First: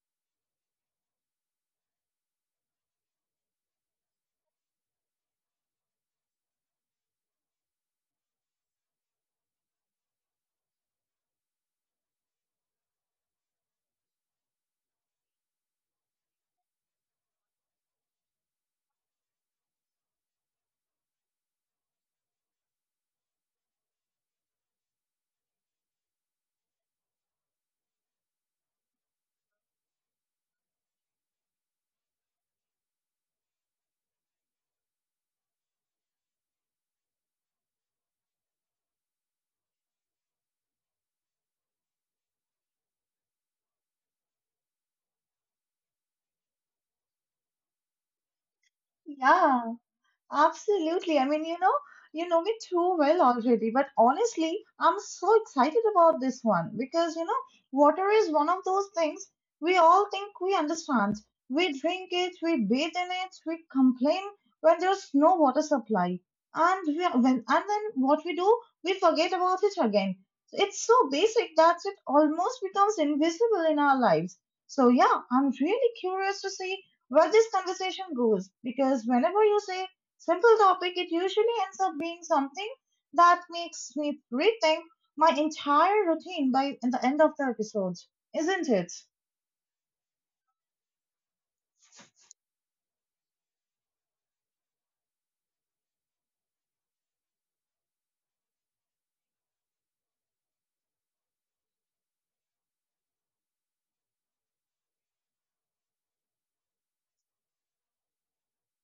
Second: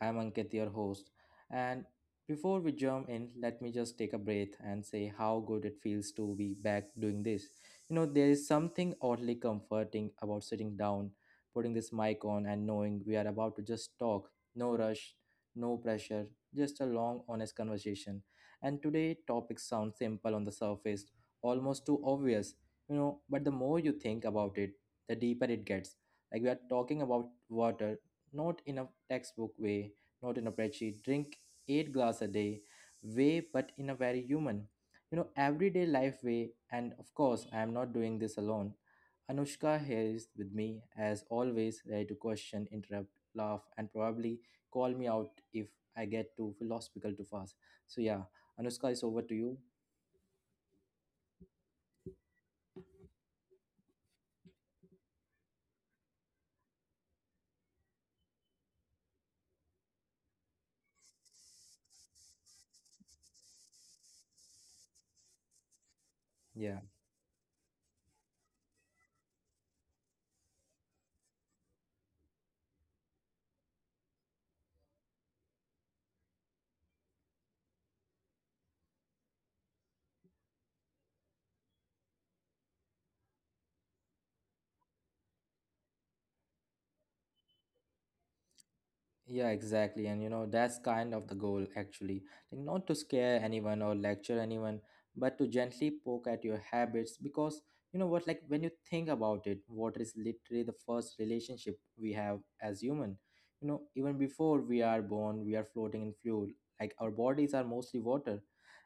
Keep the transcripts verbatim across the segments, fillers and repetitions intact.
I'm Ankit, your host. And before we jump in, let me just take a breath and say how good it feels to be back doing this. You know, there is something oddly comforting about sitting down, putting this mic on, and knowing we are about to just talk. No rush, no pressure, just a long, honest conversation. And today, topics sound simple on the surface, almost too obvious, you know, but the more you think about it, the deeper it gets. Like we are talking about water, not in a textbook way, not in a spreadsheet. Drink eight glass a day way, but in a very human, you know, everyday life way. And of course, I am not doing this alone. Anushka here is with me as always, ready to question, interrupt, laugh, and probably call me out if I get too philosophical too fast. So yeah, Anushka is over to you. Yeah, Absolutely. I mean, you know, you know me too well already, but honestly, I'm so excited about this one because, you know, water is one of those things we all think we understand. We drink it, we bathe in it, we complain when there's no water supply. Yeah. And we when and then what we do, we forget about it again. It's so basic that it almost becomes invisible in our lives. So yeah, I'm really curious to see where this conversation goes because whenever you say simple topic, it usually ends up being something that makes me rethink my entire routine by the end of the episode, isn't it? Yeah, exactly. And you know, that's kind of the goal actually. Like not to scare anyone or lecture anyone, but to gently poke at your habits because you know what, like when you think about it, water is literally the first relationship we have as human. You know, even before we are born, we are floating in fluid. Like our bodies are mostly water.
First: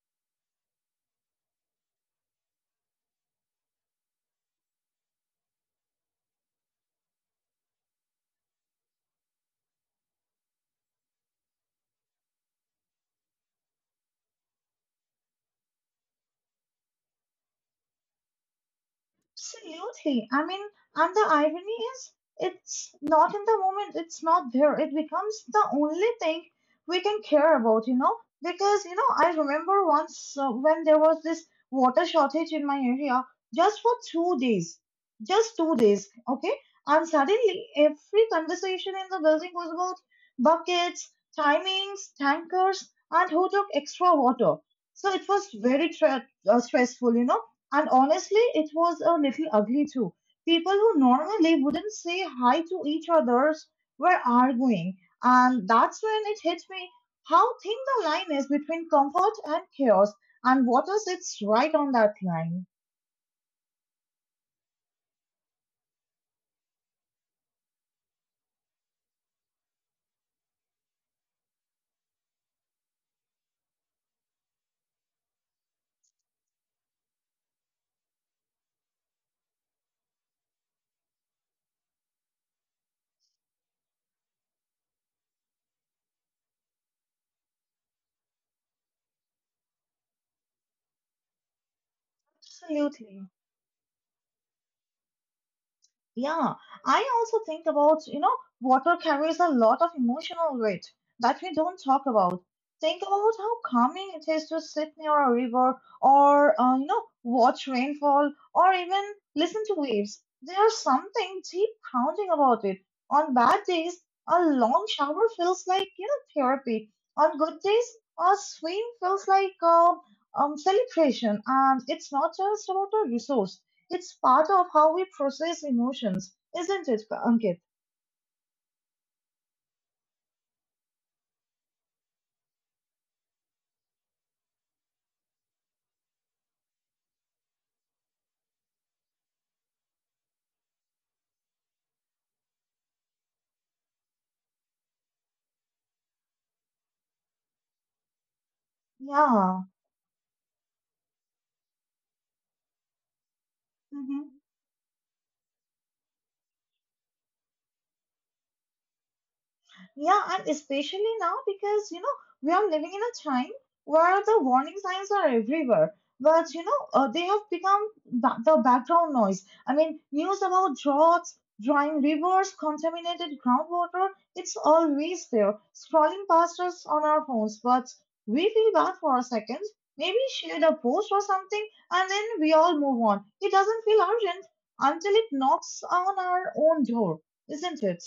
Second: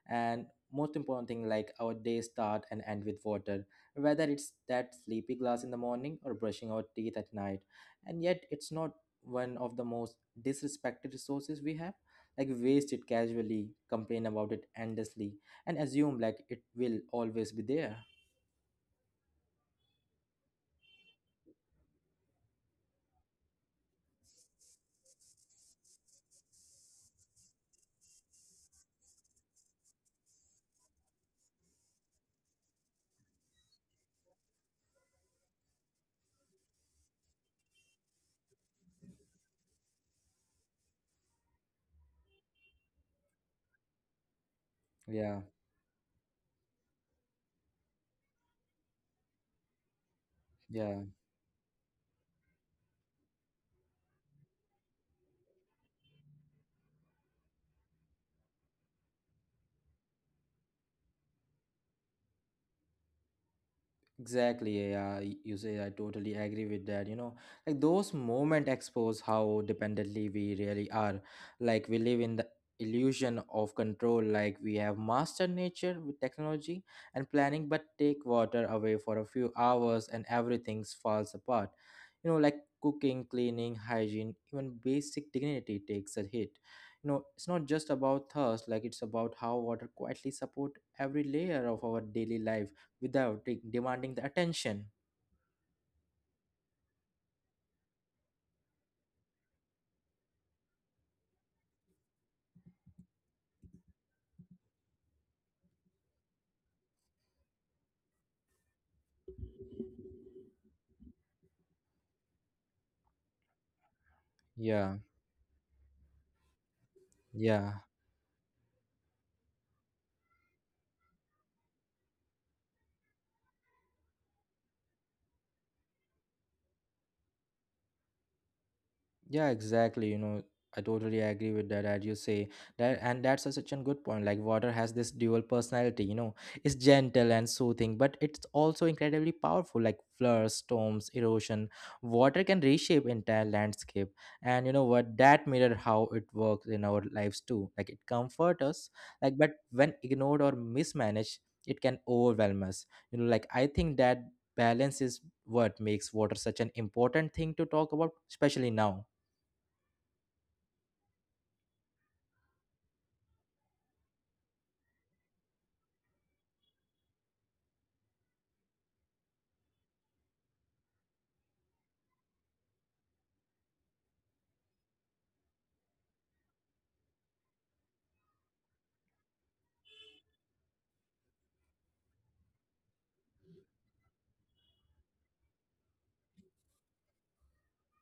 And most important thing, like our days start and end with water. Whether it's that sleepy glass in the morning or brushing our teeth at night, and yet it's not one of the most disrespected resources we have. Like we waste it, casually complain about it endlessly, and assume like it will always be there. Absolutely. I mean, and the irony is, it's not in the moment, it's not there. It becomes the only thing we can care about, you know? Because, you know, I remember once uh, when there was this water shortage in my area just for two days. Just two days, okay? And suddenly every conversation in the building was about buckets, timings, tankers, and who took extra water. So it Yeah, was very tra- uh, stressful, you know? And honestly, it was a little ugly too. People yeah. who normally wouldn't say hi to each other's were arguing. And that's when it hit me how thin the line is between comfort and chaos, and what is it's right on that line. Exactly, yeah, y- you say I totally agree with that. You know, like those moments expose how dependently we really are. Like we live in the illusion of control, like we have mastered nature with technology and planning, but take water away for a few hours and everything falls apart. You know, like cooking, cleaning, hygiene, even basic dignity takes a hit. You know, it's not just about thirst, like it's about how water quietly support every layer of our daily life Absolutely. without de- demanding the attention. Yeah, I also think about, you know, water carries a lot of emotional weight that we don't talk about. Think about how calming it is to sit near a river or, uh, you know, watch rainfall or even listen to waves. There's something deep grounding about it. On bad days, a long Yeah, shower feels like, you know, therapy. On good yeah. days, a swim feels like um, um, celebration. And it's not just about a resource. It's part of how we process emotions, isn't it, Ankit? Yeah, exactly. You know, I totally agree with that. As you say that, and that's a, such a good point. Like water has this dual personality. You know, it's gentle and soothing, but it's also incredibly powerful. Like floods, storms, erosion, water can reshape entire landscape. And you know what? That mirror how it works in our lives too. Like it comforts us, like Yeah. but when ignored or mismanaged, it can overwhelm us. You know, like I think Hmm. that balance is what makes water such an important thing to talk about, especially now. Yeah, and especially now because, you know, we are living in a time where the warning signs are everywhere. But, you know, uh, they have become ba- the background noise. I mean, news about droughts, drying rivers, contaminated groundwater, it's always there, scrolling past us on our phones. But we feel bad for a second, maybe share a post or something, and then we all move on. It doesn't feel urgent until it knocks on our own door, isn't it?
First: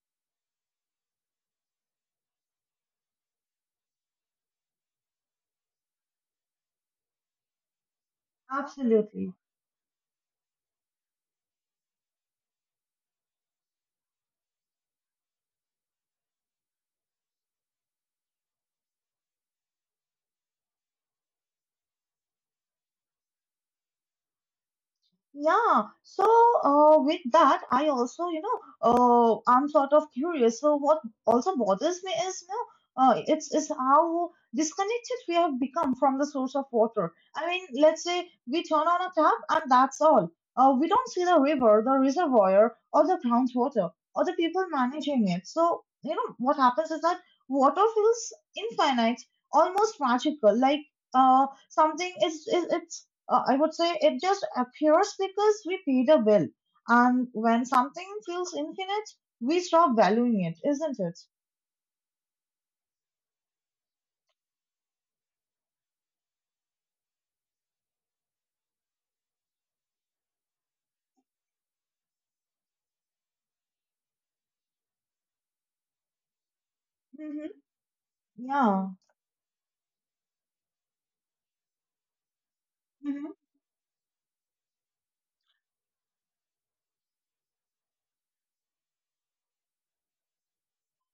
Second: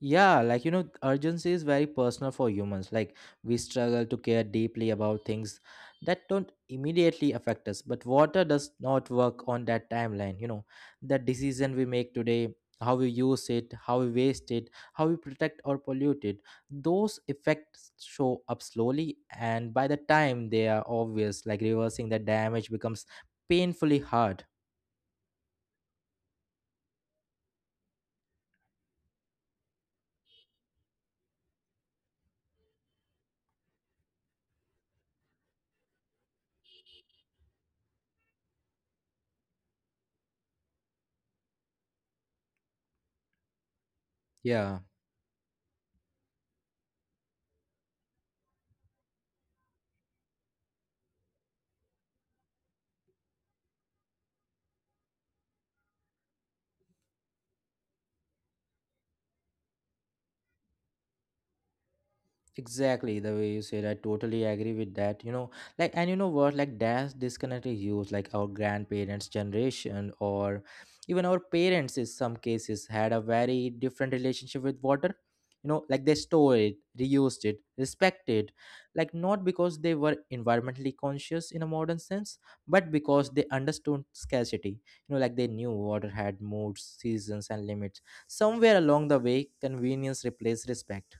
Yeah, like you know, urgency is very personal for humans. Like we struggle to care deeply about things that don't immediately affect us. But water does not Absolutely. work on that timeline. You know, the decision we make today, how we use it, how we waste it, how we protect or pollute it, those effects show up slowly. And by the time they are obvious, like reversing the damage becomes painfully hard. Yeah, so uh, with that, I also, you know, uh, I'm sort of curious. So what also bothers me is, you know, uh, it's is how disconnected we have become from the source of water. I mean, let's say we turn on a tap and that's all. Uh, we don't see the river, the reservoir, or the groundwater, or the people Yeah. managing it. So, you know, what happens is that water feels infinite, almost magical, like uh, something is, is it's uh, I would say it just appears because we paid a bill. And when something feels infinite, we stop valuing it, isn't it? Exactly the way you said, I totally agree with that. You know, like, and you know what, like, that's disconnected use, like our grandparents' generation or even our parents, in some cases, had a very different relationship with water. You know, like they stored it, reused Hmm. it, respected, it. Yeah. Like not because they were environmentally conscious in a modern sense, but because they understood scarcity. You know, like they knew water had moods, seasons, and limits. Somewhere along the way, convenience replaced respect.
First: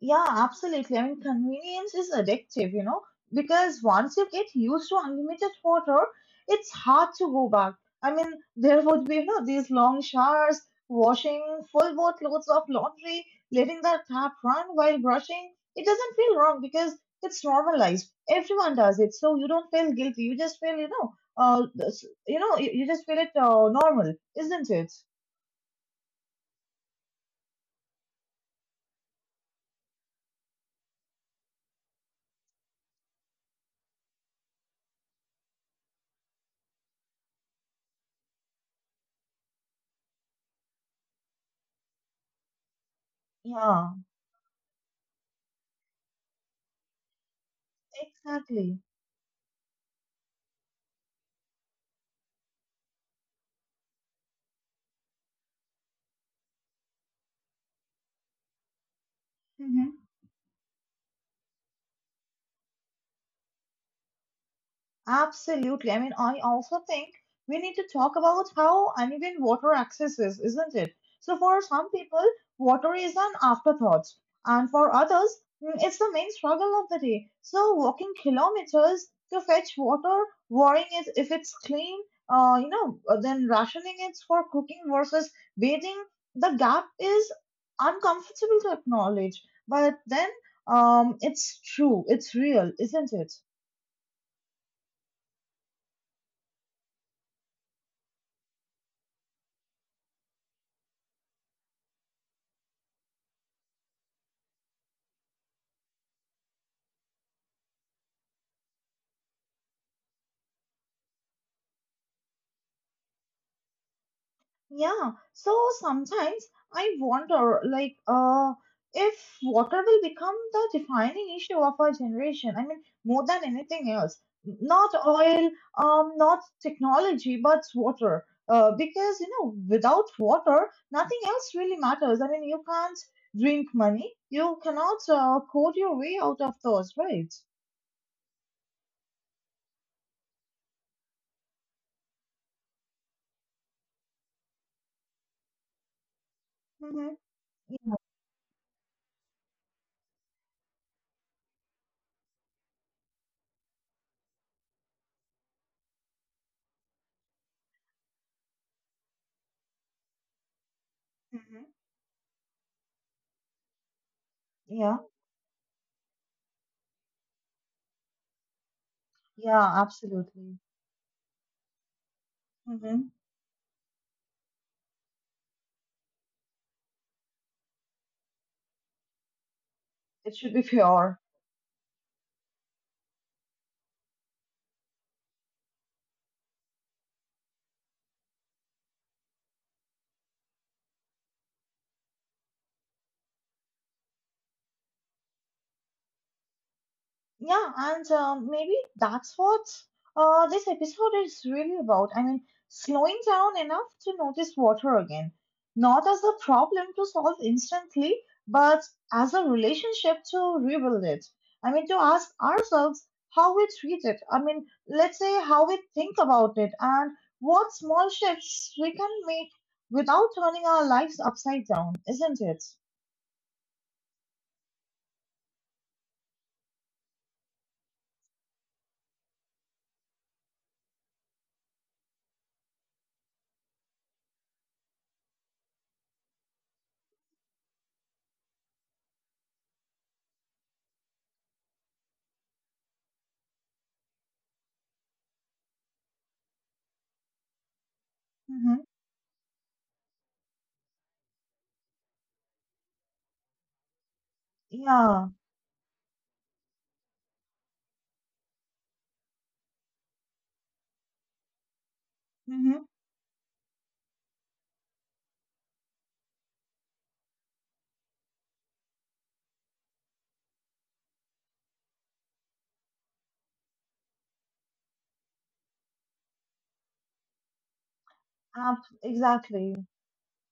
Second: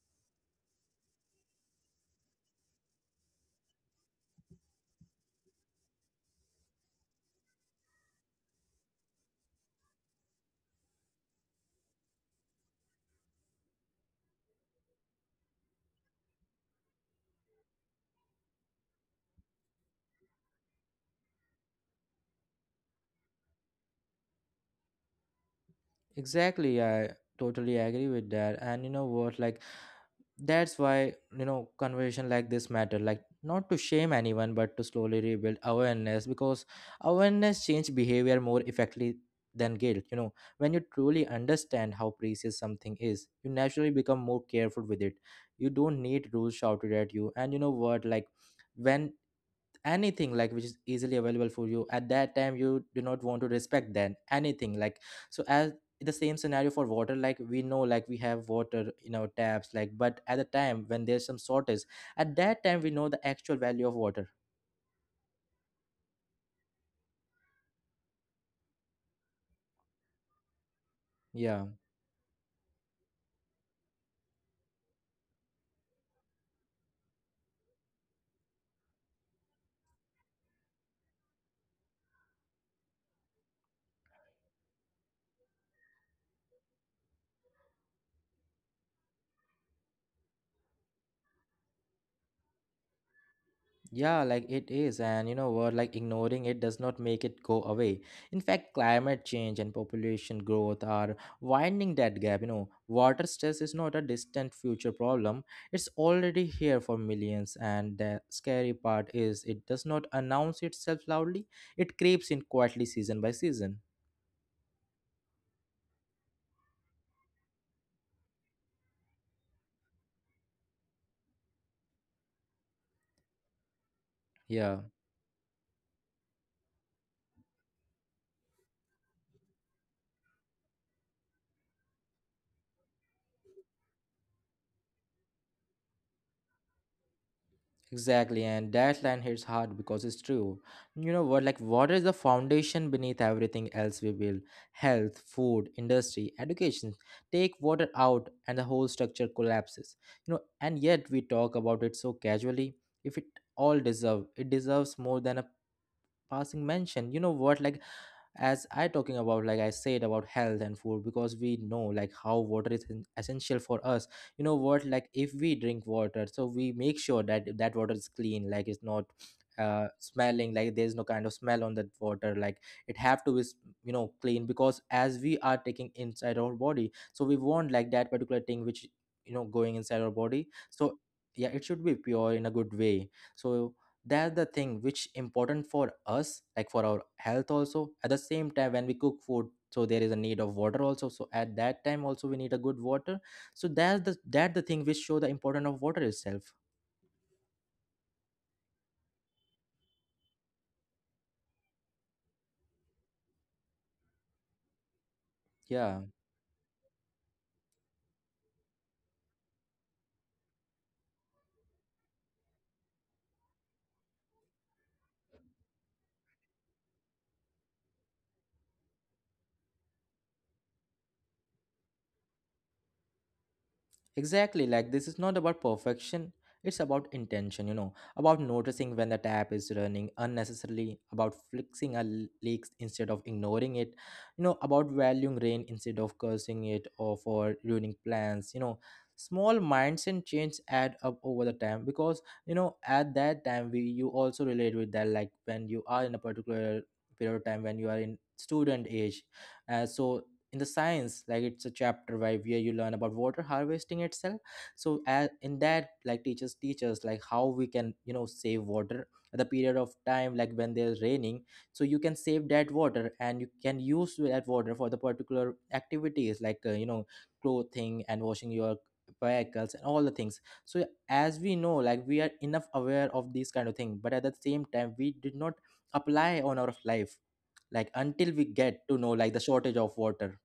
Yeah, absolutely. I mean, convenience is addictive, you know, because once you get used to unlimited water, it's hard to go back. I mean, there would be, you know, these long showers, washing full boatloads of laundry, letting the tap run while brushing. It doesn't feel wrong because it's normalized. Everyone does it, so you don't feel guilty. You just feel, you know, uh, this- you know, you, you just feel it uh, normal, isn't it? Exactly, I totally agree with that. And you know what, like that's why, you know, conversation like this matter. Like not to shame anyone, but to slowly rebuild awareness because awareness change behavior more effectively than guilt. You know, when you truly understand how precious something is, you Yeah, naturally become more careful with it. You don't need rules shouted at you. And you know what, like exactly. when anything like which is easily available for you at that time you do not want to respect then anything like, so as the same scenario for water, like we know, like we have water in our taps, like Mm-hmm. but at the time when there's some shortage, at that time we know the actual value of water. Absolutely. I mean, I also think we need to talk about how uneven water access is, isn't it? So, for Yeah. some people, water is an afterthought, and for others, mm, it's the main struggle of the day. So, walking kilometers to fetch water, worrying it if it's clean, uh, you know, uh, then rationing it for cooking versus bathing, the gap is uncomfortable to acknowledge, but then um, it's true, it's real, isn't it? Yeah, like it is, and you know what? Like ignoring it does not make it go away. In fact, climate change and population growth are widening that gap. You know, water stress is not a distant future problem, it's already here for millions. And the scary part is it does not announce itself loudly, it creeps in quietly season by season. Yeah, so sometimes I wonder, like, uh, if water will become the defining issue of our generation. I mean, more than anything else, Yeah. not oil, um, not technology, but water. Uh, because you know, without water, nothing else really matters. I mean, you can't drink money, you cannot uh, code your way out of those, right? Exactly, and that line hits hard because it's true. You know what? Like, water is the foundation beneath everything else we build, health, food, industry, education. Mm-hmm. Take water out, and the whole structure collapses. You know, and yet we talk about it so casually. If it all deserve, It deserves more than a passing mention. You know what? Like, as I talking about like I said about health and food, because we Mm-hmm. know like how water is en- essential for us. You know what, Yeah, like if we drink water, so we make sure that that water is clean, like it's not yeah, uh smelling, absolutely. like there's no kind of smell on that water, like it Mm-hmm. have to be s- you know clean, because as we are taking inside our body, so we want like that particular thing which, you know, going inside our It body. should be So pure. yeah, it should be pure in a good way. So that's the thing which important for us, like for our health, also at the same time when we cook food, so there is a need of water also, so at that time also we need a good water. So that's the that the thing which show the importance of water itself. Yeah, and um, maybe that's what uh, this episode is really about. I mean, slowing down enough to notice water again, Yeah. not as a problem to solve instantly, but as a relationship to rebuild it. I mean, to ask ourselves how we treat it. I mean, let's say how we think about it and what small shifts we can make without turning our lives upside down, isn't it? Exactly, like this is not about perfection, it's about intention, you know, about noticing when the tap is running unnecessarily, about fixing a l- leak instead of ignoring it, you know, about valuing rain instead of cursing it or for ruining plans, you know. Small mindset change add up over the time, because you know at that time we you also relate with that, like when you are in a particular period of time, when you are in Mm-hmm. student age, uh, so in the science, like it's a chapter where, where you learn about water harvesting itself. So Yeah. as in that, like teachers teach us like how we can you know save water at the period of time like when there's raining, so you can save that Mm-hmm. water and you can use that water for the particular activities, like uh, you know, clothing and washing your vehicles and all the things. So as we know like we are enough aware of these kind of thing, but at the same time we did not apply on our life, like until we Ab- get to know like the exactly. shortage of water.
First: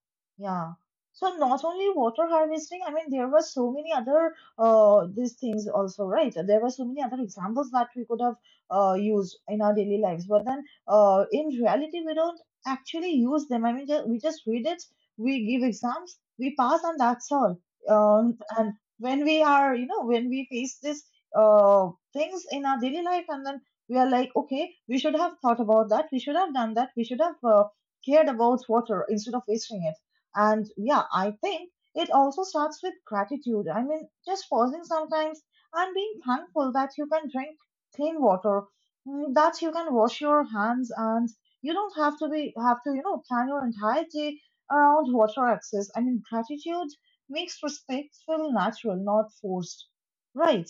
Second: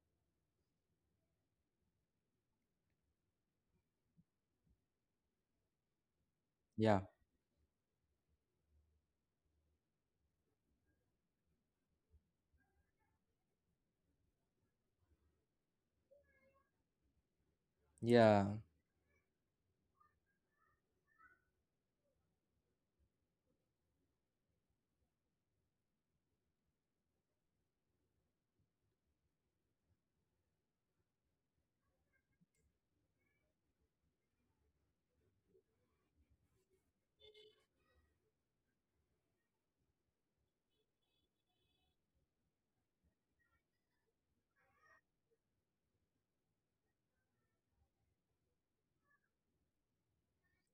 Yeah. So not only water harvesting, I mean, there were so many other uh these things also, right? There were so many Yeah, other examples that we could have uh used in our daily lives, but then uh in reality we don't actually use them. I mean, ju- we just read it, we give exams, we pass, and that's all. Um, yeah, And when we are, you know, when we face this uh things in our daily life, and then we are like, okay, we should have thought about that, we should have done that, we should have uh, cared about water instead of wasting it. And yeah, I think it also starts with gratitude. I mean, just pausing sometimes and being thankful that you can drink clean water, mm, that you can wash your hands, and you don't have to be have to you know plan your entire day around water access. I mean, gratitude makes respect feel natural, not forced. Right.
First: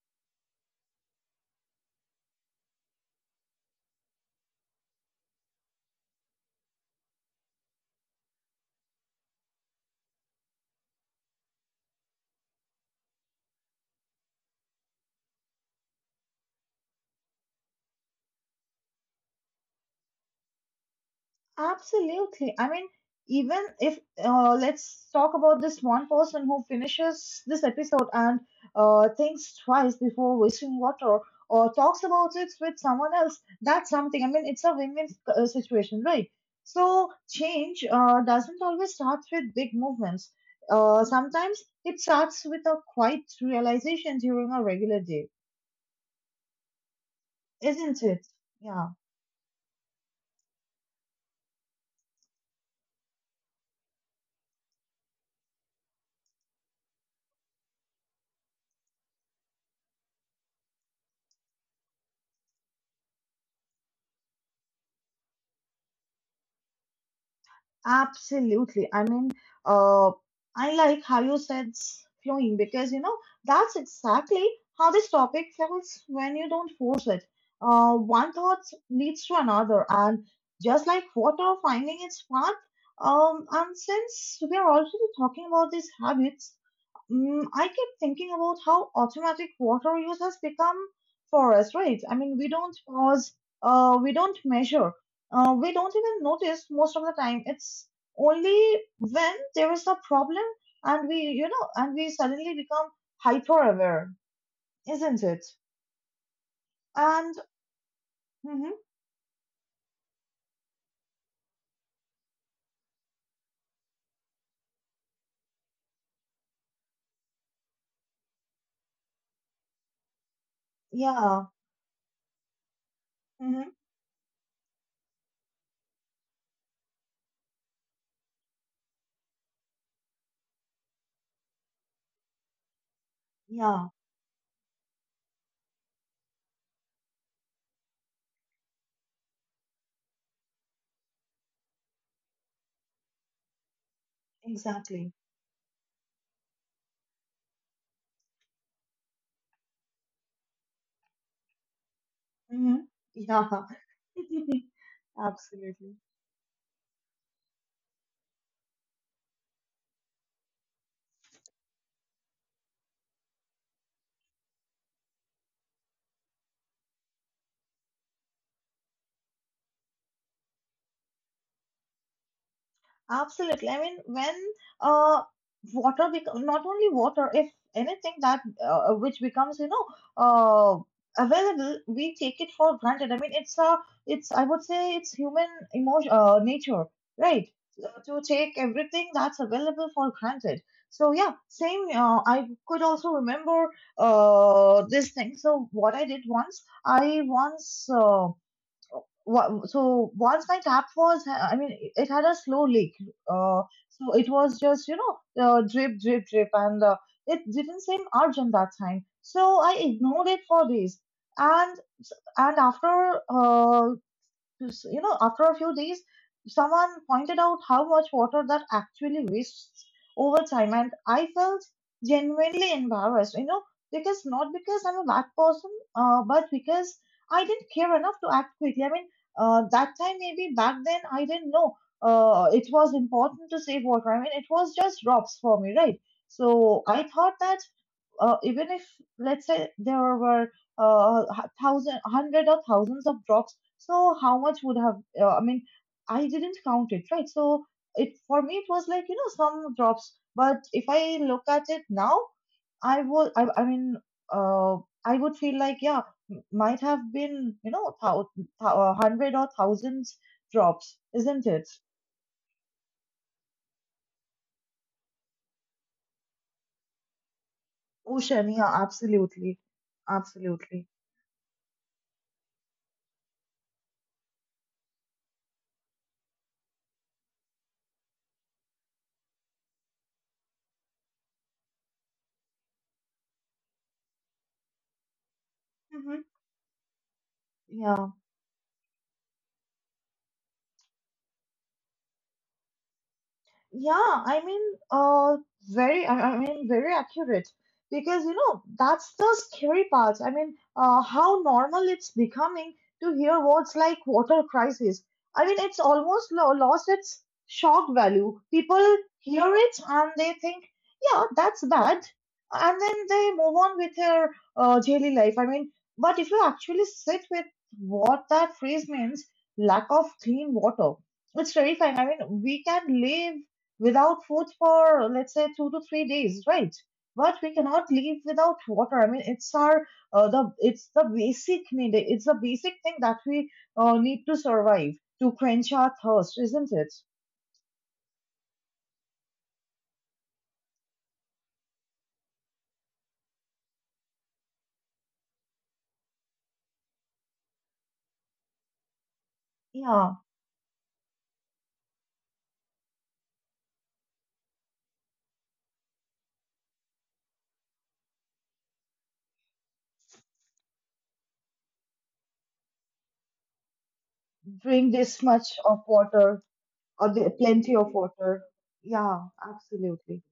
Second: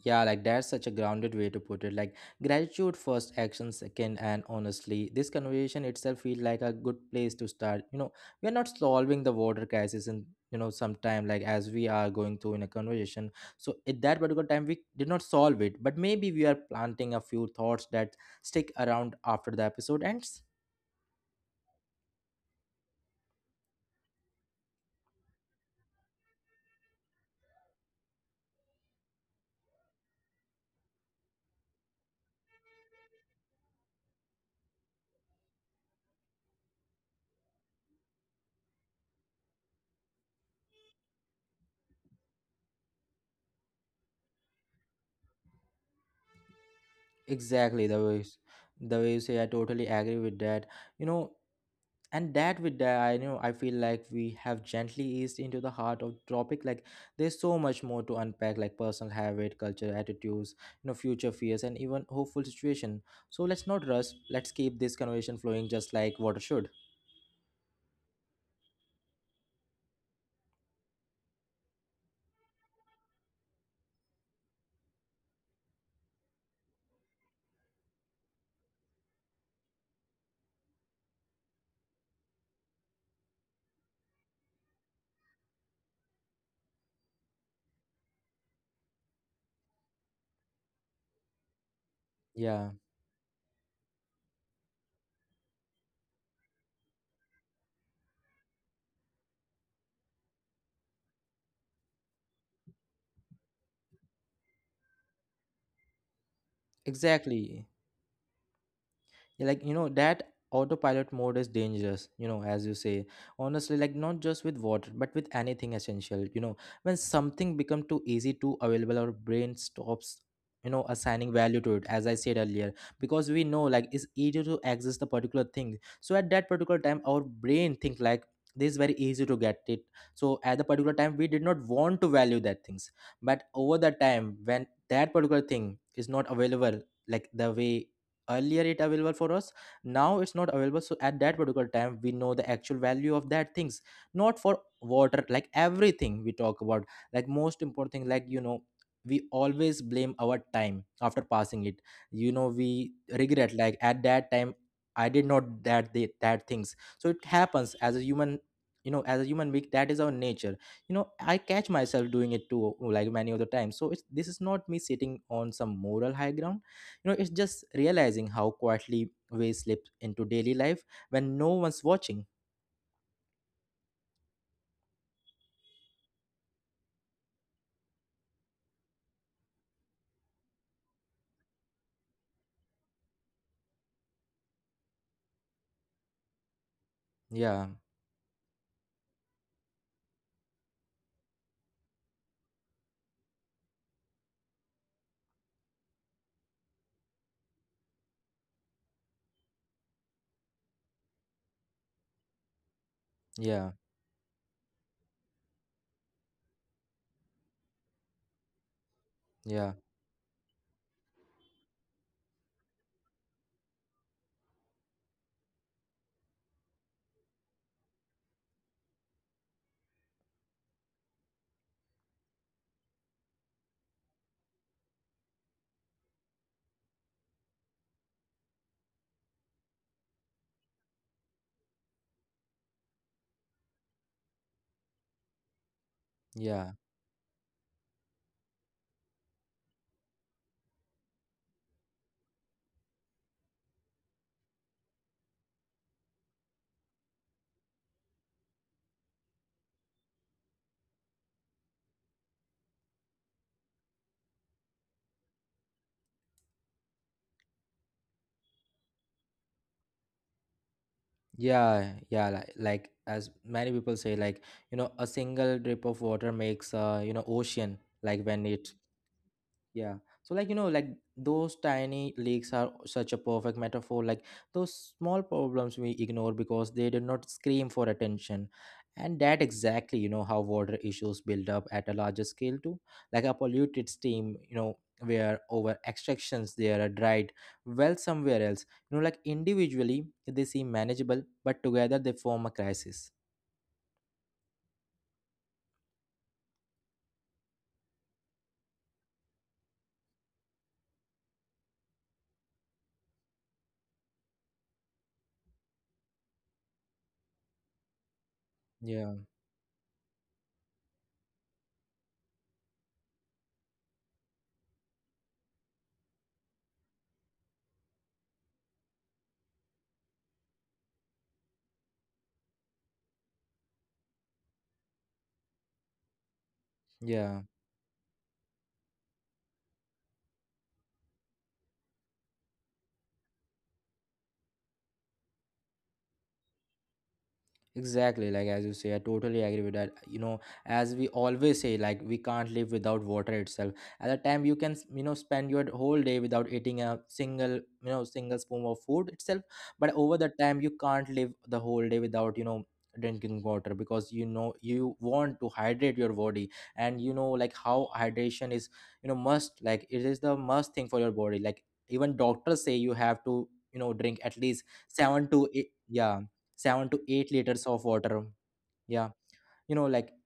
yeah. Like that's such a grounded way to put it. Like gratitude first, action second, and honestly, this conversation itself feels like a good place to start. You know, we are not solving the water crisis in you know sometime like as we are going through in a conversation. So at that particular time, we did not solve it, but maybe we are planting a few thoughts that stick around after the episode ends. Absolutely. I mean, even if uh, let's talk about this one person who finishes this episode and uh, thinks twice before wasting water or talks about it with someone else, that's something. I mean, it's a win-win uh, situation, right? So change uh, doesn't always start with big movements. Uh, sometimes it starts with a quiet realization during a regular day, Exactly the isn't way it? Yeah. the way you say. I totally agree with that. You know. And that With that, I know, I feel like we have gently eased into the heart of the topic, like there's so much more to unpack, like personal habit, culture, attitudes, you know, future fears, and even hopeful situation. So let's not rush, let's keep this conversation flowing just like water should. Absolutely. I mean, uh, I like how you said s- flowing because you know that's exactly how this topic feels when you don't force it. Uh, one thought leads to another, and just like water finding its path. Um, and since we are already talking about these habits, mm, I keep thinking about how automatic water use has become for us, right? I mean, we Yeah, don't pause, uh, we don't measure, uh, we don't even notice most of the time. It's only when there is a problem and we, you know, and we suddenly become hyper aware, isn't it? And exactly. hmm Yeah, like you know that autopilot mode is dangerous, you know, as you say. Honestly, like not just with water but with anything essential, you know, when something become too easy, too available, our brain stops, you know, assigning yeah, value to it, as I said earlier. Because we know, hmm like it's easier to access the particular thing, so at that particular time our brain think like this is very easy to get it. So at the particular time we did not want to value that things, but over yeah, the time when that particular thing is not available, like the way earlier it available for us, now it's not available, so at that particular time we know the actual value of that things. Not for exactly. water, like everything we talk about. Like most important thing, like you know, we always blame our time after passing it, you know, Hmm. we Yeah, regret like at that time I did not absolutely. that the, that things. So it happens as a human. You know, as a human being, that is our nature. You know, I catch myself doing it too, like many of the time, so it's this is not me sitting on some moral high ground. You know, it's just realizing how quietly we slip into daily life when no one's watching. Absolutely. I mean, when uh, water bec- not only water, if anything that uh, which becomes you know uh, available, we take it for granted. I mean, it's a it's I would say it's human emotion uh, nature, right? Yeah, Uh, To take everything that's available for granted. So yeah, same. Uh, I could also remember uh, this thing. So what I did once, I once uh, wa- so once my tap was, I mean, it had a slow leak, uh, yeah, so it was just you know uh, drip drip drip. And uh, it didn't seem urgent that time, so I yeah, ignored it for days. And and after uh, you know after a few days someone pointed out how much water that actually wastes over time, and I felt genuinely embarrassed, you know, because not because I'm a bad person, uh, but because I didn't care enough to act quickly. I mean, uh, that time maybe back then I didn't know uh, it was important to save water. I mean, it was just drops for me, right? So yeah, I thought that, uh, even if let's say there were uh, h- thousand, hundred or thousands of drops, so how much would have? Uh, I mean, I didn't count it, right? So it for me it was like you know some drops, but if I look at it now, I would. I, I mean, uh, I would feel like yeah, m- might have been you know thou, thou, uh, hundred or thousands drops, isn't it? yeah, yeah. Like, like, as many people say, like you know, a single drip of water makes a you know ocean. Like when Ocean, yeah, it— absolutely, Yeah. So like you know, absolutely. like those tiny leaks are such a perfect metaphor. Like those small problems we ignore because they did not scream for attention. And that exactly, you know, how water issues build up at a larger scale too. Like a polluted stream, you know, where over Mm-hmm. extractions there are dried well Yeah. somewhere else. You know, like individually they seem manageable, but together they form a crisis. Yeah, I mean, uh, very, I I mean, very accurate because you know that's the scary part. I mean, uh, how normal it's becoming to hear words like water crisis. I mean, it's almost lo lost its shock value. People Yeah. hear it and they think, yeah, that's bad, and then they move on with their uh, daily life. I mean, but if you actually sit with what that phrase means, lack of clean water, it's terrifying. I mean, we can live without food for let's say two to three days, right? But Yeah. we cannot live without water. I mean, it's our uh, the it's the basic need. It's the basic thing that we uh, need to survive to quench our thirst, isn't it? Exactly, like as you say, I totally agree with that. You know, as we always say, like we can't live without water itself. At the time, you can, you know, spend your whole day without eating a single you know single spoon of food itself. But Yeah, over the time, you can't live the whole day without, you know, drinking water, because, you know, you want to hydrate your body, and you know, like how hydration is, you know, must, like it is the must thing for your body. Like even doctors say you have to, you know, drink at least drink this seven to much eight, of yeah, water seven to or the, eight liters plenty of of water. water. Yeah, Yeah, you know, like absolutely.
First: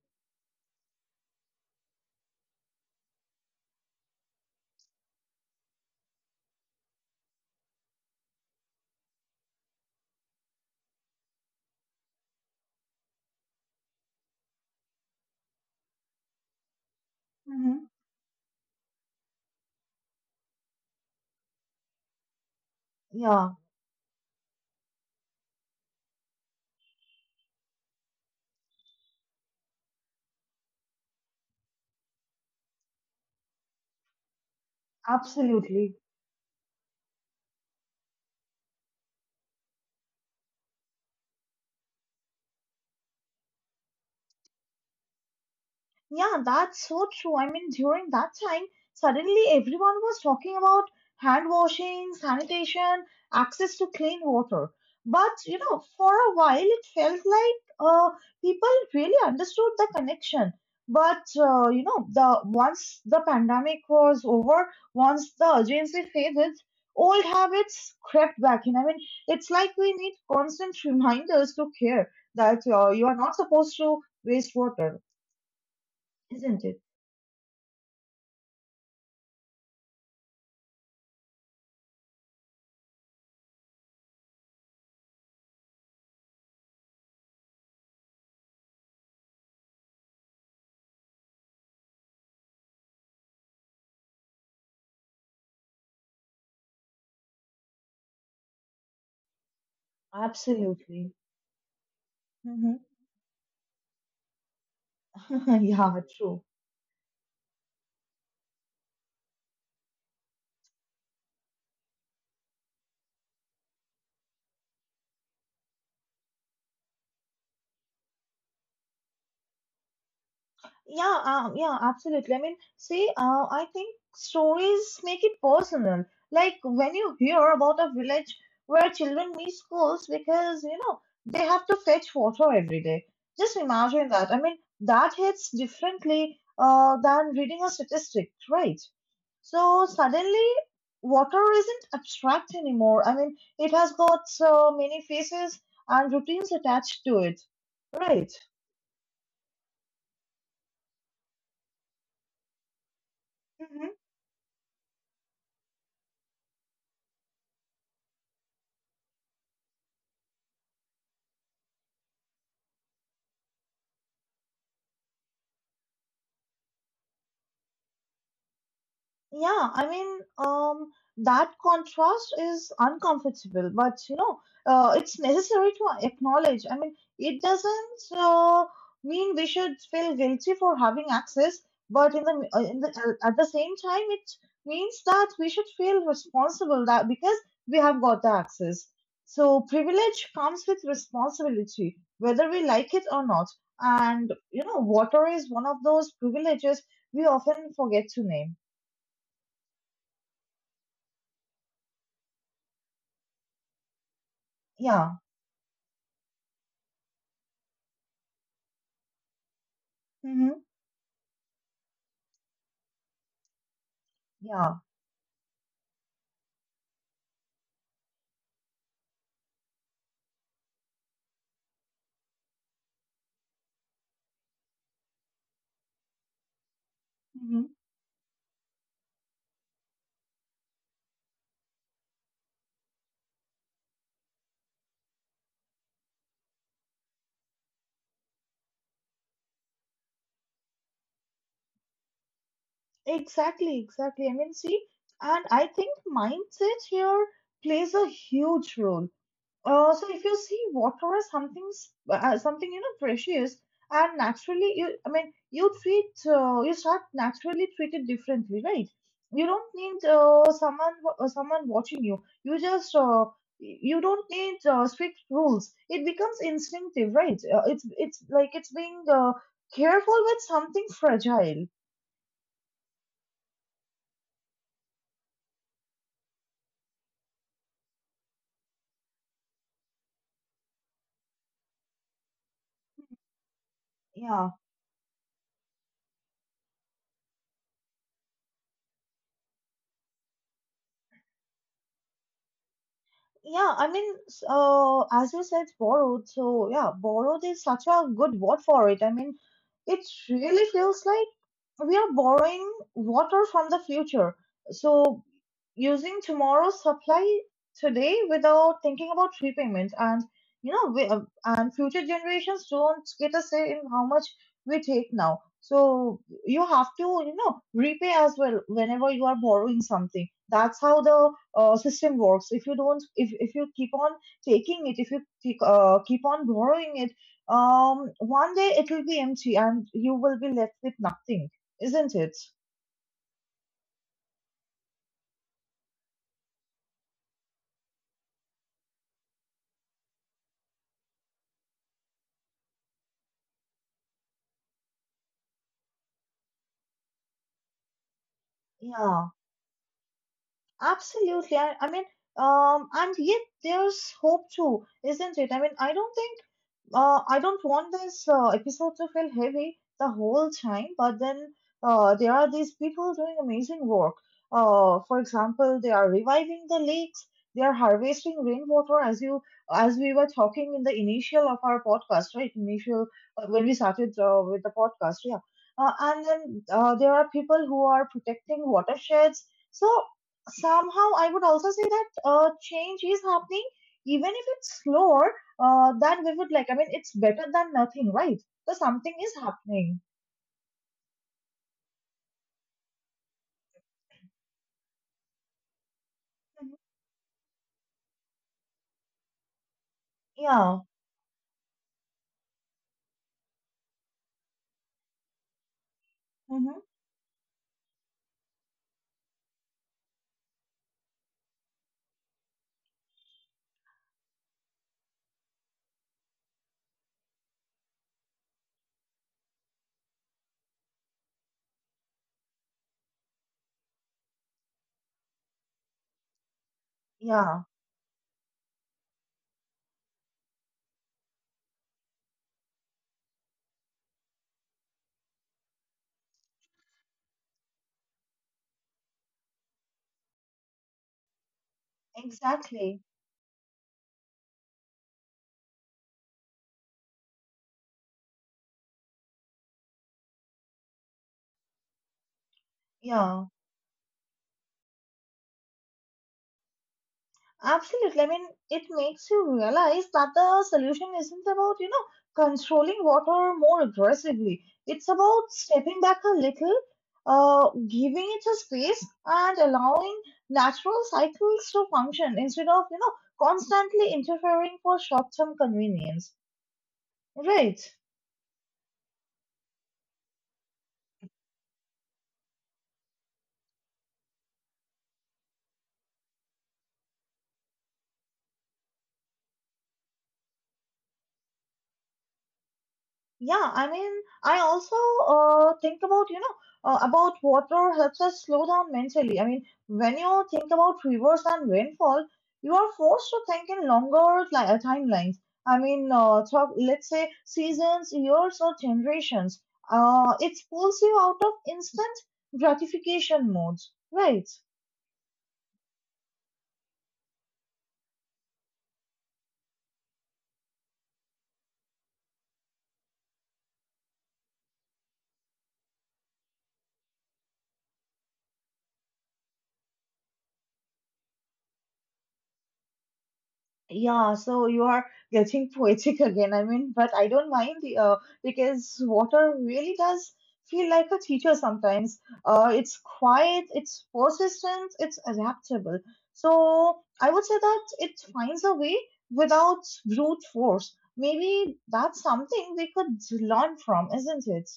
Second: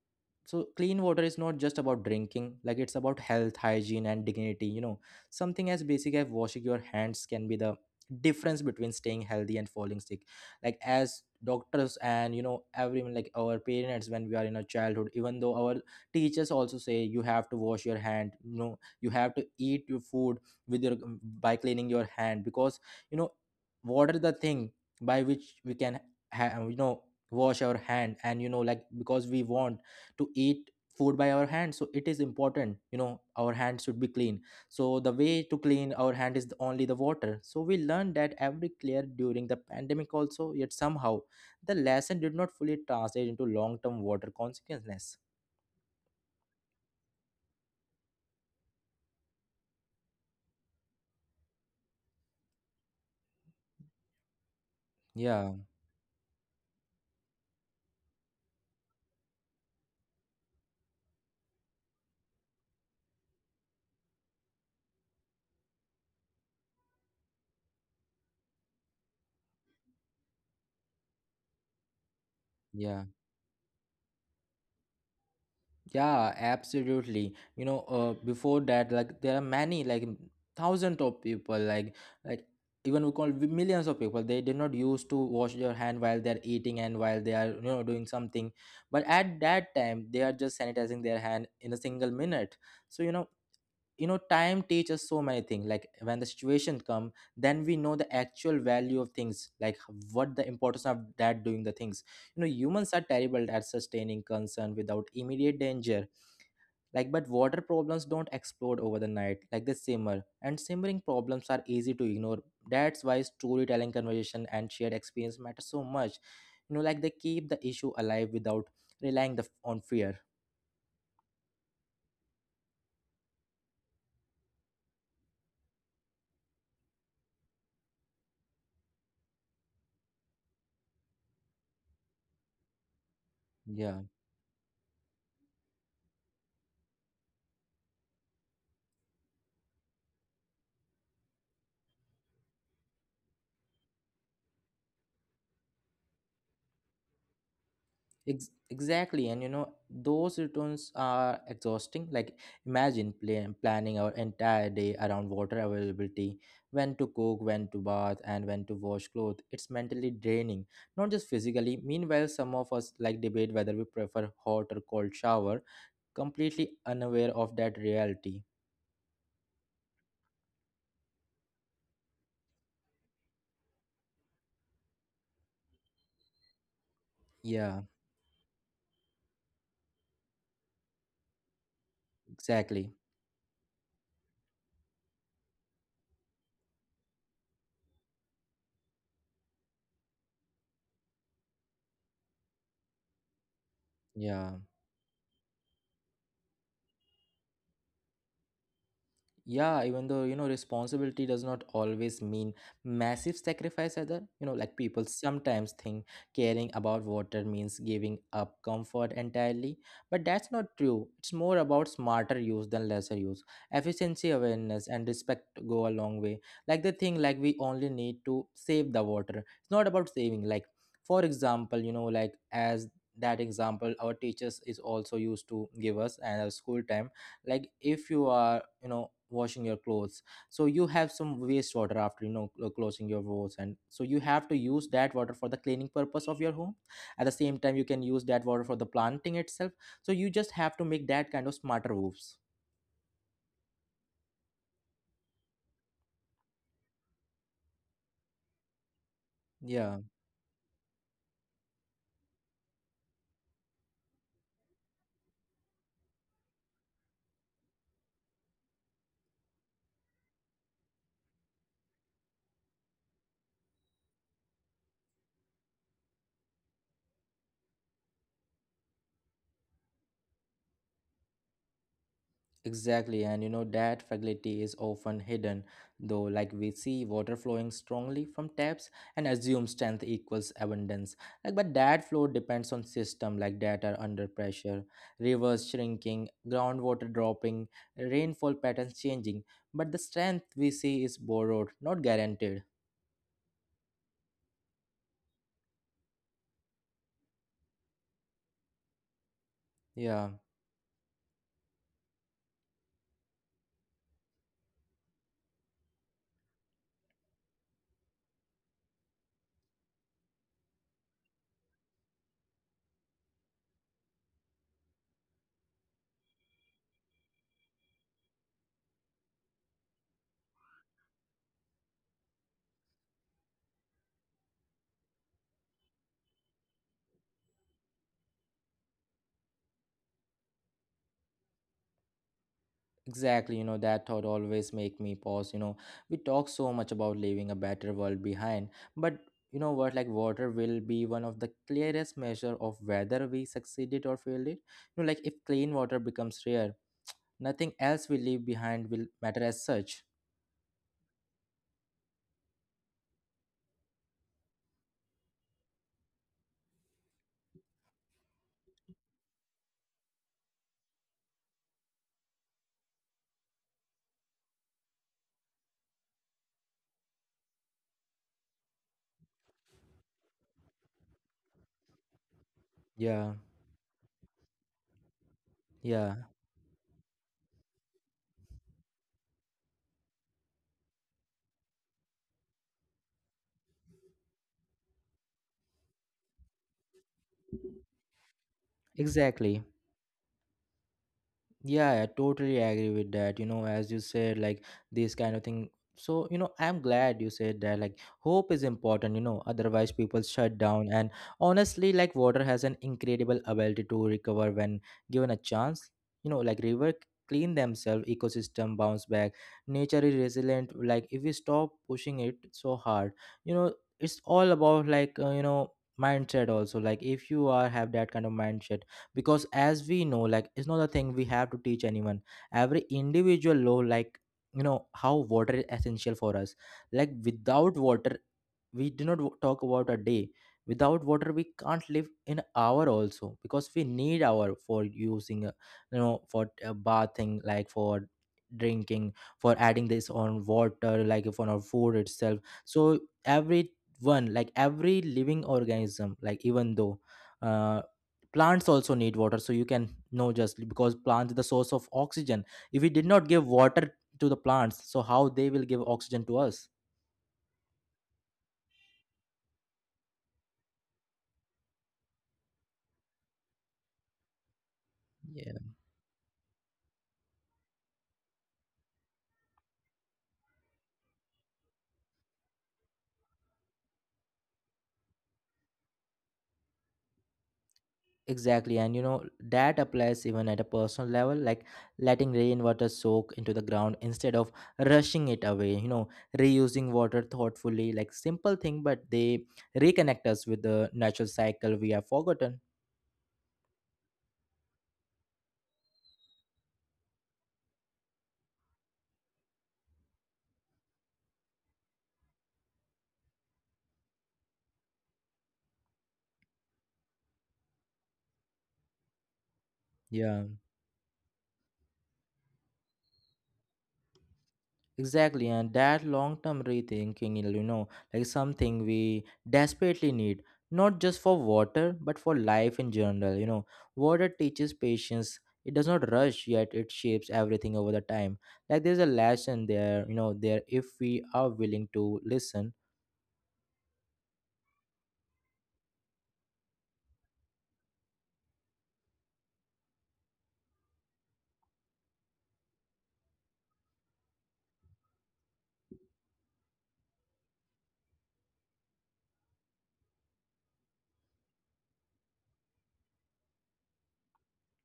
so clean water is not just about drinking, like it's about health, hygiene and dignity, you know, something as basic as washing your hands can be the difference between staying healthy and falling sick. Like as doctors and you know everyone, like our parents, when we are in our childhood, even though our teachers also say you have to wash Hmm. your hand, you know, you have to eat your food with your um, by cleaning your hand, because, you know, Yeah, water is the thing by which we can ha- you know, wash our hand, and you know, like because we want to eat food by our hands, so it is important, you know, our hand should be clean. So the way to clean absolutely. our hand is only the water, so we learned that every clear during the pandemic also, yet somehow the lesson did not fully translate into long term water consequences. Yeah, that's so true. I mean, during that time, suddenly everyone was talking about hand washing, sanitation, access to clean water. But, Yeah, you know, for a while it felt like uh, people really understood the connection. But, uh, you know, the once the pandemic was over, once the urgency faded, old habits crept back in. I mean, it's like we need constant reminders to care that uh, yeah. you are not supposed to waste water, Yeah, isn't it? absolutely. You know, uh, before that, like there are many, like m- thousands of people, like like even we call w- millions of people. They did not used to wash their hand while they're eating and while they are, you know, doing something. But at that time, they are just sanitizing their hand in a single minute. So you know, you know, time teaches so many things. Like when the situation come, then we know the actual value of things. Like what the importance of Absolutely. that doing the things. You know, Mhm. humans are terrible at sustaining concern without immediate danger, Yeah, true. like, but water problems don't explode over the night, like they simmer, and simmering problems are easy to ignore. That's why storytelling, conversation, and shared experience matter so much. You know, like they keep the issue alive without relying the, on fear. Yeah, um, yeah, absolutely. I mean, see, uh, I think stories make it personal. Like when you hear about a village where children miss schools because, you know, they have to fetch water every day. Just Yeah. imagine that. I mean, that hits differently uh, than reading a statistic, right? So suddenly, water isn't abstract anymore. I mean, it has got so many faces and routines attached to it, right? Ex- exactly, and you know those returns are exhausting, like imagine plan- planning our entire day around water availability, when to cook, when to bath and when to wash clothes. It's mentally draining, not just physically. Meanwhile some of us like debate whether we prefer hot or cold shower, completely unaware of that reality. Yeah, I mean, um, that contrast is uncomfortable, but you know, uh, it's necessary to acknowledge. I mean, it Yeah, doesn't uh, mean we should feel guilty for having access, but in the, uh, in exactly. the uh, at the same time, it means that we should feel responsible that because we have got the access. So privilege comes with responsibility, whether we like it or not. And Yeah, you know, water is one of those privileges we often forget to name. yeah, even though you know responsibility does not always mean massive sacrifice either, you know, like people Yeah. sometimes think caring about water means giving up comfort entirely, but that's Mm-hmm. not true. It's more about smarter use than lesser use. Efficiency, Yeah. awareness and respect go a long way. Like the thing, like we only need to save the water, it's not about saving, like for example you know, like as that example our teachers is also used to give us and our school time. Mm-hmm. Like if you are, you know, washing your clothes, so you have some wastewater after you know cl- closing your doors, and so you have to use that water for the cleaning purpose of your home. At the same time you can use that water for the planting itself. So you just have to make that kind of smarter roofs. Exactly, exactly. I mean, see, and I think mindset here plays a huge role. Yeah. Uh, so if you see water as something, s- uh, something you know precious, and naturally you, I mean, you treat, uh, you start naturally treat it differently, right? You don't need uh, someone, wa- uh, someone watching you. You just, uh, y- you don't need uh, strict rules. It becomes instinctive, right? Uh, it's, it's like it's being uh, careful with something fragile. Exactly, and you know that fragility is often hidden, though, like we see water flowing strongly from taps and assume strength equals abundance. Like, but that flow depends on system like that are under Yeah. pressure, rivers shrinking, groundwater dropping, rainfall patterns changing. But the strength we see is borrowed, not guaranteed. Yeah, I mean, s- uh, as you said, borrowed. So yeah, borrowed is such a good word for it. I mean, it Yeah. really feels like we are borrowing water from the future. So, using tomorrow's supply today without thinking about repayment, and you know, we, uh, and future generations don't get a say in how much we take now. So, you have to, you know, repay as well whenever you are borrowing something. That's how the uh, system works. If you don't, if, if you keep on taking it, if you keep, uh, keep on borrowing it, um, one day it will be empty and you will be left with nothing, isn't it? Exactly, you know, that thought always make me pause, you know. We talk so much about leaving a better world behind, but you know what, like water will be one of the clearest measure of whether we succeeded or failed it. You know, like if clean water becomes rare, nothing else we leave behind will Yeah, matter as such. absolutely. I, I mean, um, and yet there's hope too, isn't it? I mean, I don't think uh, I don't want this uh, episode to feel heavy the whole time, but then uh, there are these people doing amazing work. Uh, for example, they are reviving the lakes. They are harvesting rainwater, as you as we were talking in the initial of our podcast, right? Initial Yeah, uh, when we started uh, with the podcast, yeah. Uh, yeah, and then uh, There are people who are protecting watersheds. So somehow, I would also say that uh, change is happening, even if it's slower uh, then we would like, I mean, it's better than nothing, right? So something is exactly. happening. Yeah, I totally agree with that. You know, as you said, like this kind of thing. So, you know, Mhm. I'm glad you said that. Like, hope is important, you know, otherwise people shut Yeah. down. And honestly, like, water has an incredible ability to recover when given a chance. You know, like, Mm-hmm. river clean themselves, ecosystem bounce back. Nature is resilient. Like, if we stop pushing it so hard, you know, it's all about, like, uh, you know, mindset also. Like, if you are have that kind of mindset, because as we know like it's not a thing we have to teach anyone, every individual law, like you know how water is essential for us, like Yeah. without water we do not w- talk about a day. Without water we can't live in hour also, because we need hour for using uh, you know, for uh, bathing, like for drinking, for adding this on water, like if on our food itself. So Exactly. every one, like every living organism, like even though uh plants also need water, so you can know just because plants are the source of oxygen. If we did not give Yeah. water to the plants, so how they will give oxygen to us. Absolutely. I mean, it makes you realize that the solution isn't about, you know, controlling water more aggressively. It's about stepping back a little, uh, giving it a space and allowing natural cycles to function instead of, you know, constantly interfering for short-term convenience. Right. Exactly, and you know that applies even at a personal level, like letting rainwater soak into the ground instead of rushing it away. You know, reusing water thoughtfully, like simple thing, but they reconnect us with the natural cycle we have forgotten. Yeah, I mean, I also uh, think about, you know, uh, about water helps us slow down mentally. I mean, when you think about rivers and rainfall, you are forced to think in longer li- uh, timelines. I mean, uh, talk, let's say seasons, years, or generations. Uh, Yeah. it pulls you out of instant gratification modes, right? Exactly, and that long term rethinking, you know, like something we desperately need, not just for water, but for life in general. You know, water teaches patience, it does not rush, yet it shapes everything over the time. Like, there's a lesson there, you know, there if we are willing to listen. Yeah, so you are getting poetic again. I mean, but I don't mind the uh, because water really does feel like a teacher sometimes. Uh, it's quiet, it's persistent, it's adaptable. So I would say that it finds a way without brute force. Maybe that's something we could learn from, isn't it?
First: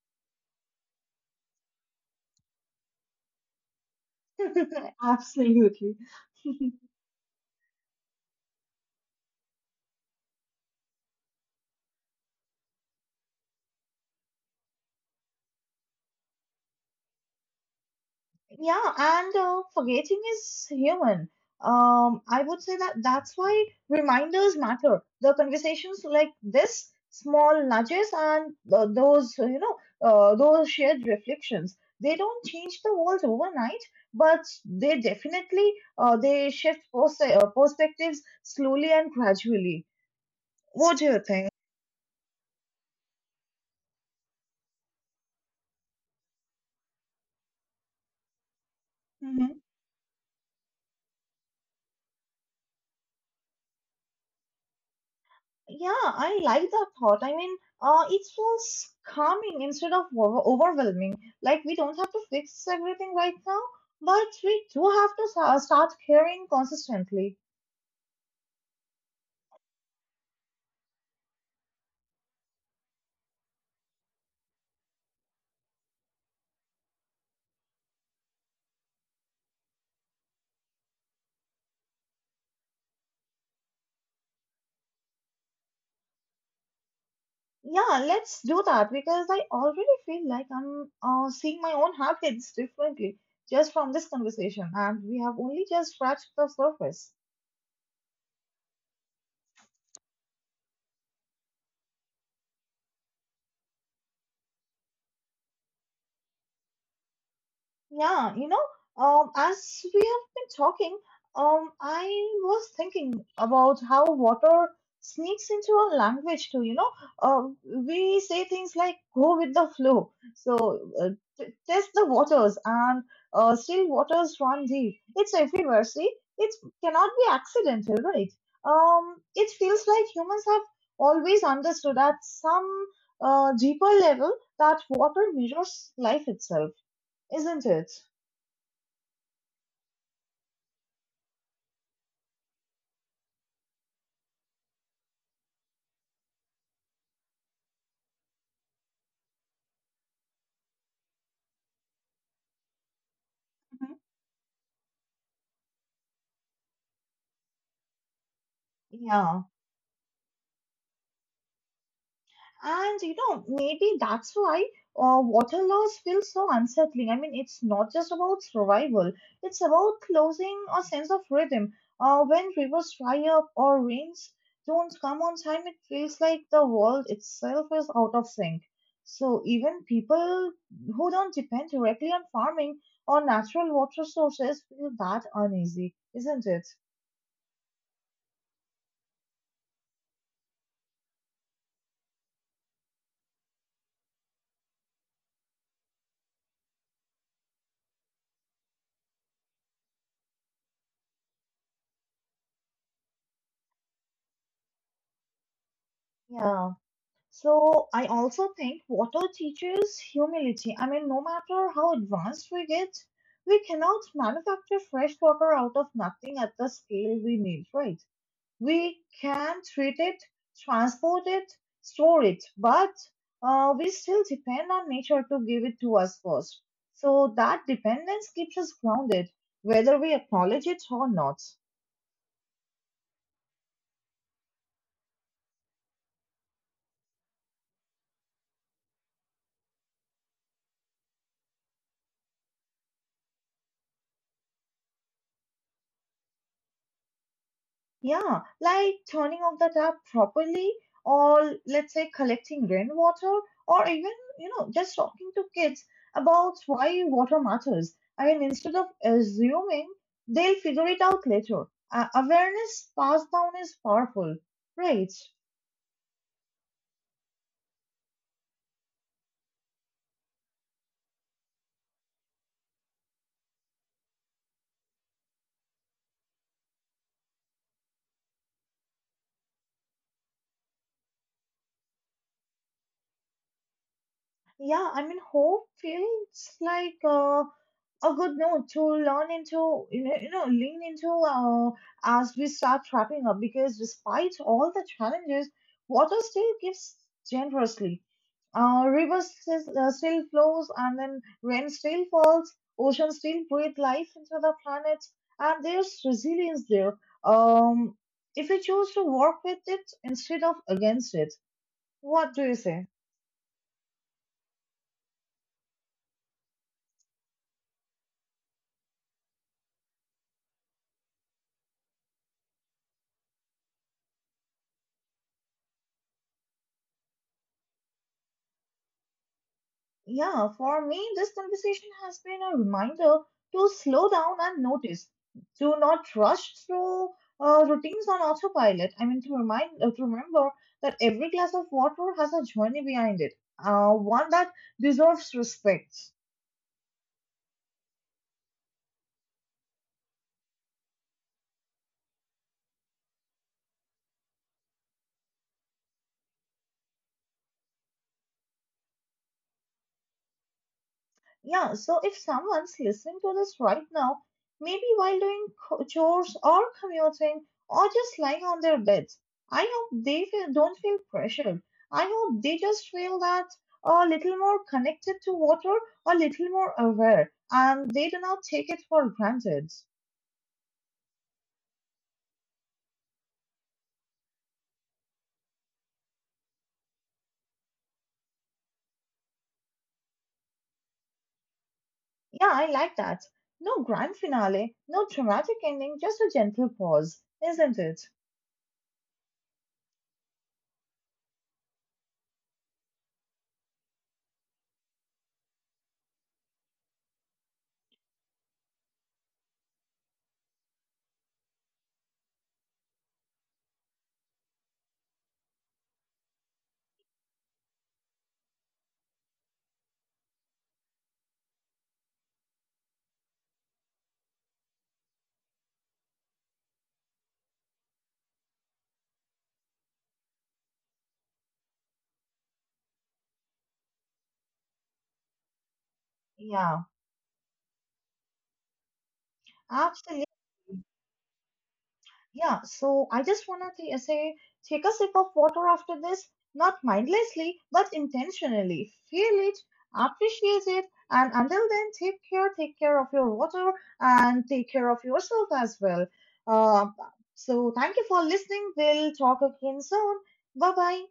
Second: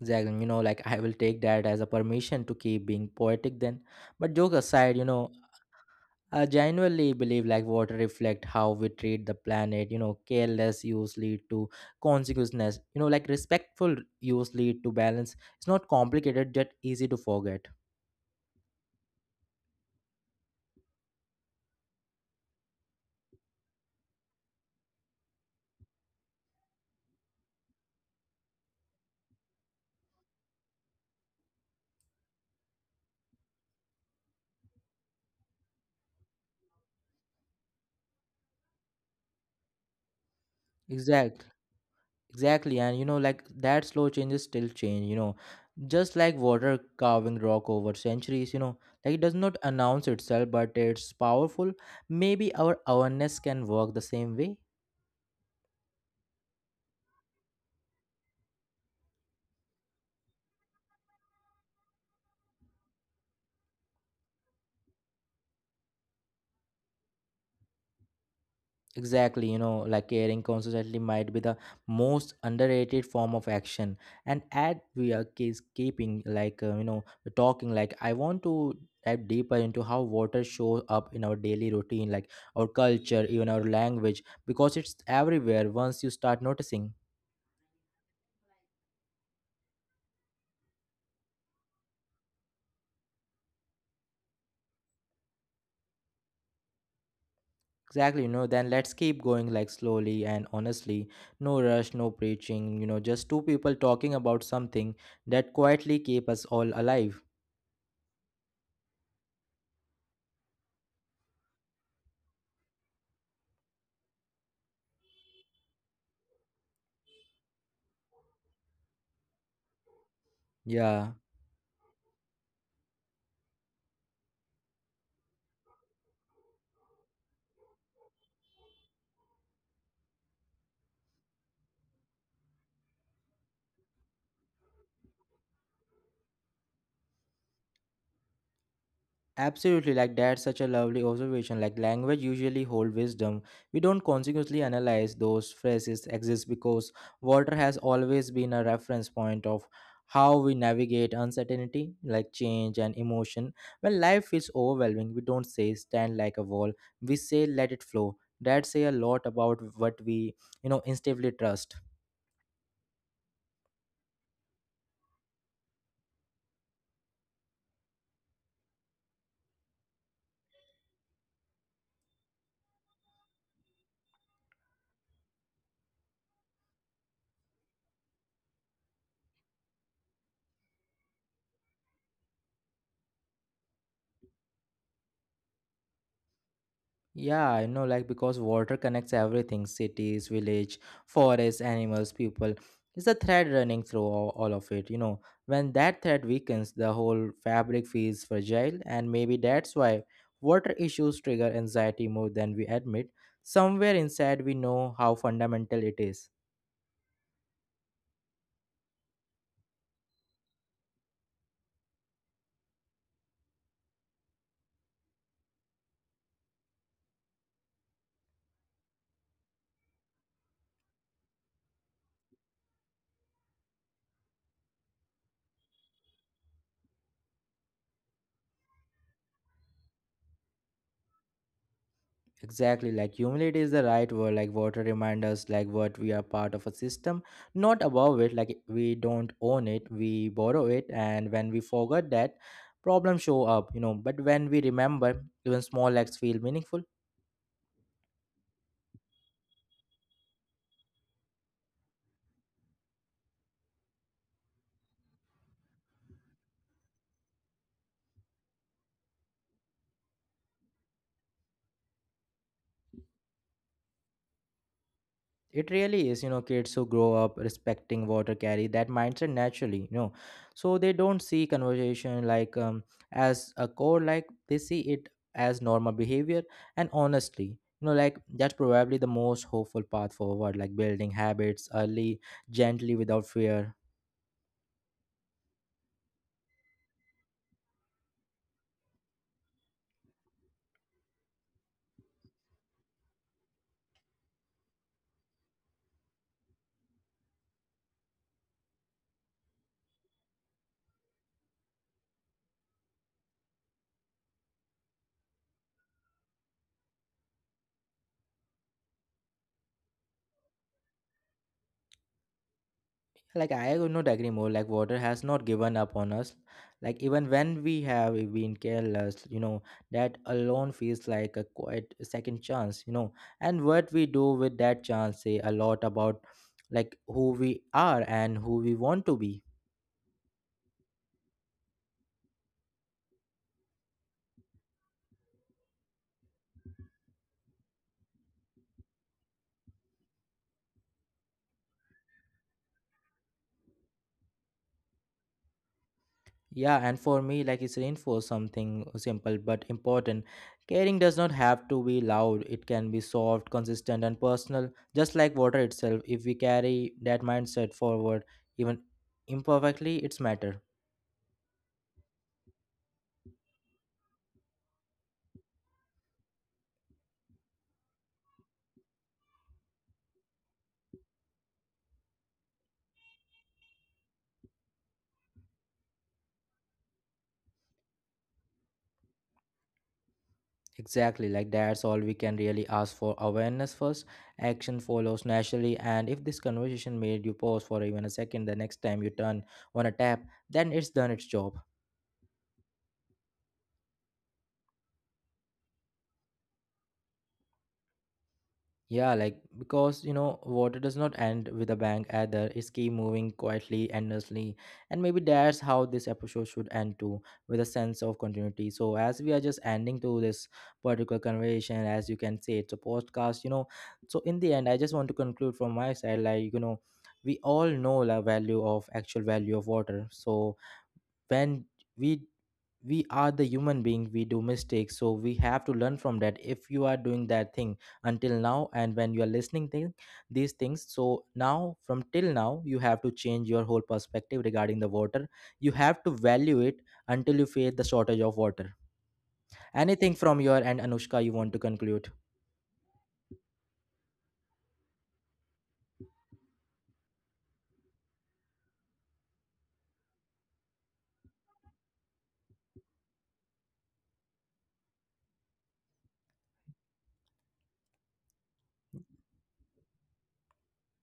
Exactly, you know, like I will take that as a permission to keep being poetic then. But joke aside, you know, Absolutely. I genuinely believe like water reflect how we treat the planet. You know, careless use lead to consequences. You know, like respectful use lead to balance. It's not complicated, just easy to forget. Yeah, and uh, forgetting is human. Um, I would say that that's why reminders matter. The conversations like this, small nudges, and uh, those you know, uh, those shared reflections. They don't change the world overnight, but they definitely uh, they shift pers- uh, perspectives slowly and gradually. What do you Exact, think? exactly. And you know, like that slow changes still change. You know, just like water carving rock over centuries. You know, like it does not announce itself, but it's powerful. Maybe our awareness can work the same way. Yeah, I like that thought. I mean, uh, it feels calming instead of over- overwhelming. Like we don't have to fix everything right now, but we do have to sa- start caring consistently. Exactly, you know, like caring consistently might be the most underrated form of action. And at we are case keeping, like uh, you know, talking, like I want to dive deeper into how water shows up in our daily routine, like our culture, even our language, because it's everywhere once you start noticing. Yeah, let's do that because I already feel like I'm uh, seeing my own habits differently just from this conversation, and we have only just scratched the surface. Exactly, you know, then let's keep going like slowly and honestly. No rush, no preaching, you know, just two people talking about something that quietly keep us all alive. Yeah, you know, um, as we have been talking, um, I was thinking about how water sneaks into our language too. You know, uh, we say things like "go with the flow," so uh, Yeah. t- test the waters, and uh, still waters run deep. It's everywhere. See, it cannot be accidental, right? Um, it feels like humans have always understood at some uh, deeper level that water mirrors life itself, isn't it? Absolutely, like that's such a lovely observation. Like language usually hold wisdom. We don't consciously analyze those phrases exist because water has always been a reference point of how we navigate uncertainty, like change and emotion. Mhm. When life feels overwhelming, we don't say stand like a wall. We say let it flow. That say a lot Yeah, about what we, you know, instinctively trust. and you know, maybe that's why uh, water loss feels so unsettling. I mean, it's not just about survival, it's about losing a sense of rhythm. Uh, when rivers dry up or rains don't come on time, it feels like the world itself is out of sync. So, even people who don't depend directly on farming or natural water sources feel that uneasy, isn't it? Yeah, I know, like because water connects everything, cities, village, forests, animals, people. It's a thread running through all, all of it, you know. When that thread weakens, the whole fabric feels fragile, and maybe that's why water issues trigger anxiety more than we admit. Somewhere inside, we know how fundamental it is. Yeah. So I also think water teaches humility. I mean, no matter how advanced we get, we cannot manufacture fresh water out of nothing at the scale we need, right? We can treat it, transport it, store it, but uh, we still depend on nature to give it to us first. So that dependence keeps us grounded, whether we acknowledge it or not. Exactly, like humility is the right word. Like water reminds us, like what we are part of a system, not above it. Like we don't own it, we borrow it, and when we forget that, problems show up. You know, but when we remember, even small acts feel meaningful. Yeah, like turning off the tap properly, or let's say collecting rainwater, or even, you know, just talking to kids about why water matters. I mean, instead of assuming they'll figure it out later, uh, awareness passed down is powerful, right? It really is, you know, kids who grow up respecting water carry that mindset naturally, you know. So they don't see conversation like um, as a core, like they see it as normal behavior. And honestly, you know, like that's probably the most hopeful path forward, like building habits early, gently, without fear. Yeah, I mean, hope feels like uh, a good note to learn into, you know, you know, lean into uh, as we start wrapping up because despite all the challenges, water still gives generously. Uh, rivers s- uh, still flows and then rain still falls, oceans still breathe life into the planet, and there's resilience there. Um, if we choose to work with it instead of against it, what do you say? Like I would not agree more, like water has not given up on us, like even when we have been careless, you know, that alone feels like a quite second chance, you know, and what we do with that chance say a lot about like who we are and who we want to be. Yeah, for me, this conversation has been a reminder to slow down and notice. Do not rush through uh, routines on autopilot. I mean, to remind, uh, to remember that every glass of water has a journey behind it, uh, one that deserves respect. Yeah, and for me, like it's reinforce something simple but important. Caring does not have to be loud, it can be soft, consistent, and personal, just like water itself. If we carry that mindset forward, even imperfectly, it's matter. Yeah, so if someone's listening to this right now, maybe while doing co- chores or commuting or just lying on their beds, I hope they feel, don't feel pressured. I hope they just feel that a little more connected to water, a little more aware, and they do not take it for granted. Exactly, like that's all we can really ask for, awareness first. Action follows naturally, and if this conversation made you pause for even a second the next time you turn on a tap, then it's done its job. Yeah, I like that. No grand finale, no dramatic ending, just a gentle pause, isn't it? Yeah, like because you know, water does not end with a bang either. It's keep moving quietly, endlessly, and maybe that's how this episode should end too, with a sense of continuity. So as we are just ending to this particular conversation, as you can say, it's a podcast, you know. So in the end, I just want to conclude from my side, like you know, we all know the value of actual value of water. So when we we are the human being we do mistakes, so we have to learn from that. If you are doing that thing until now and when you are listening thing, these things, so now from till now you have to change your whole perspective regarding the water. You have to value it Yeah, until you feel the shortage of water. Anything absolutely. from your end, Anushka, you want to conclude? Yeah, so I just want to uh, say take a sip of water after this, not mindlessly, but intentionally. Feel it, appreciate it, and until then, take care, take care of your water, and take care of yourself as well. Uh, so, thank you for listening. We'll talk again soon. Bye bye.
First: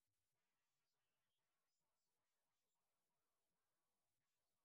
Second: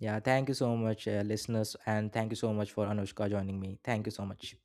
Yeah, thank you so much, uh, listeners, and thank you so much for Anushka joining me. Thank you so much.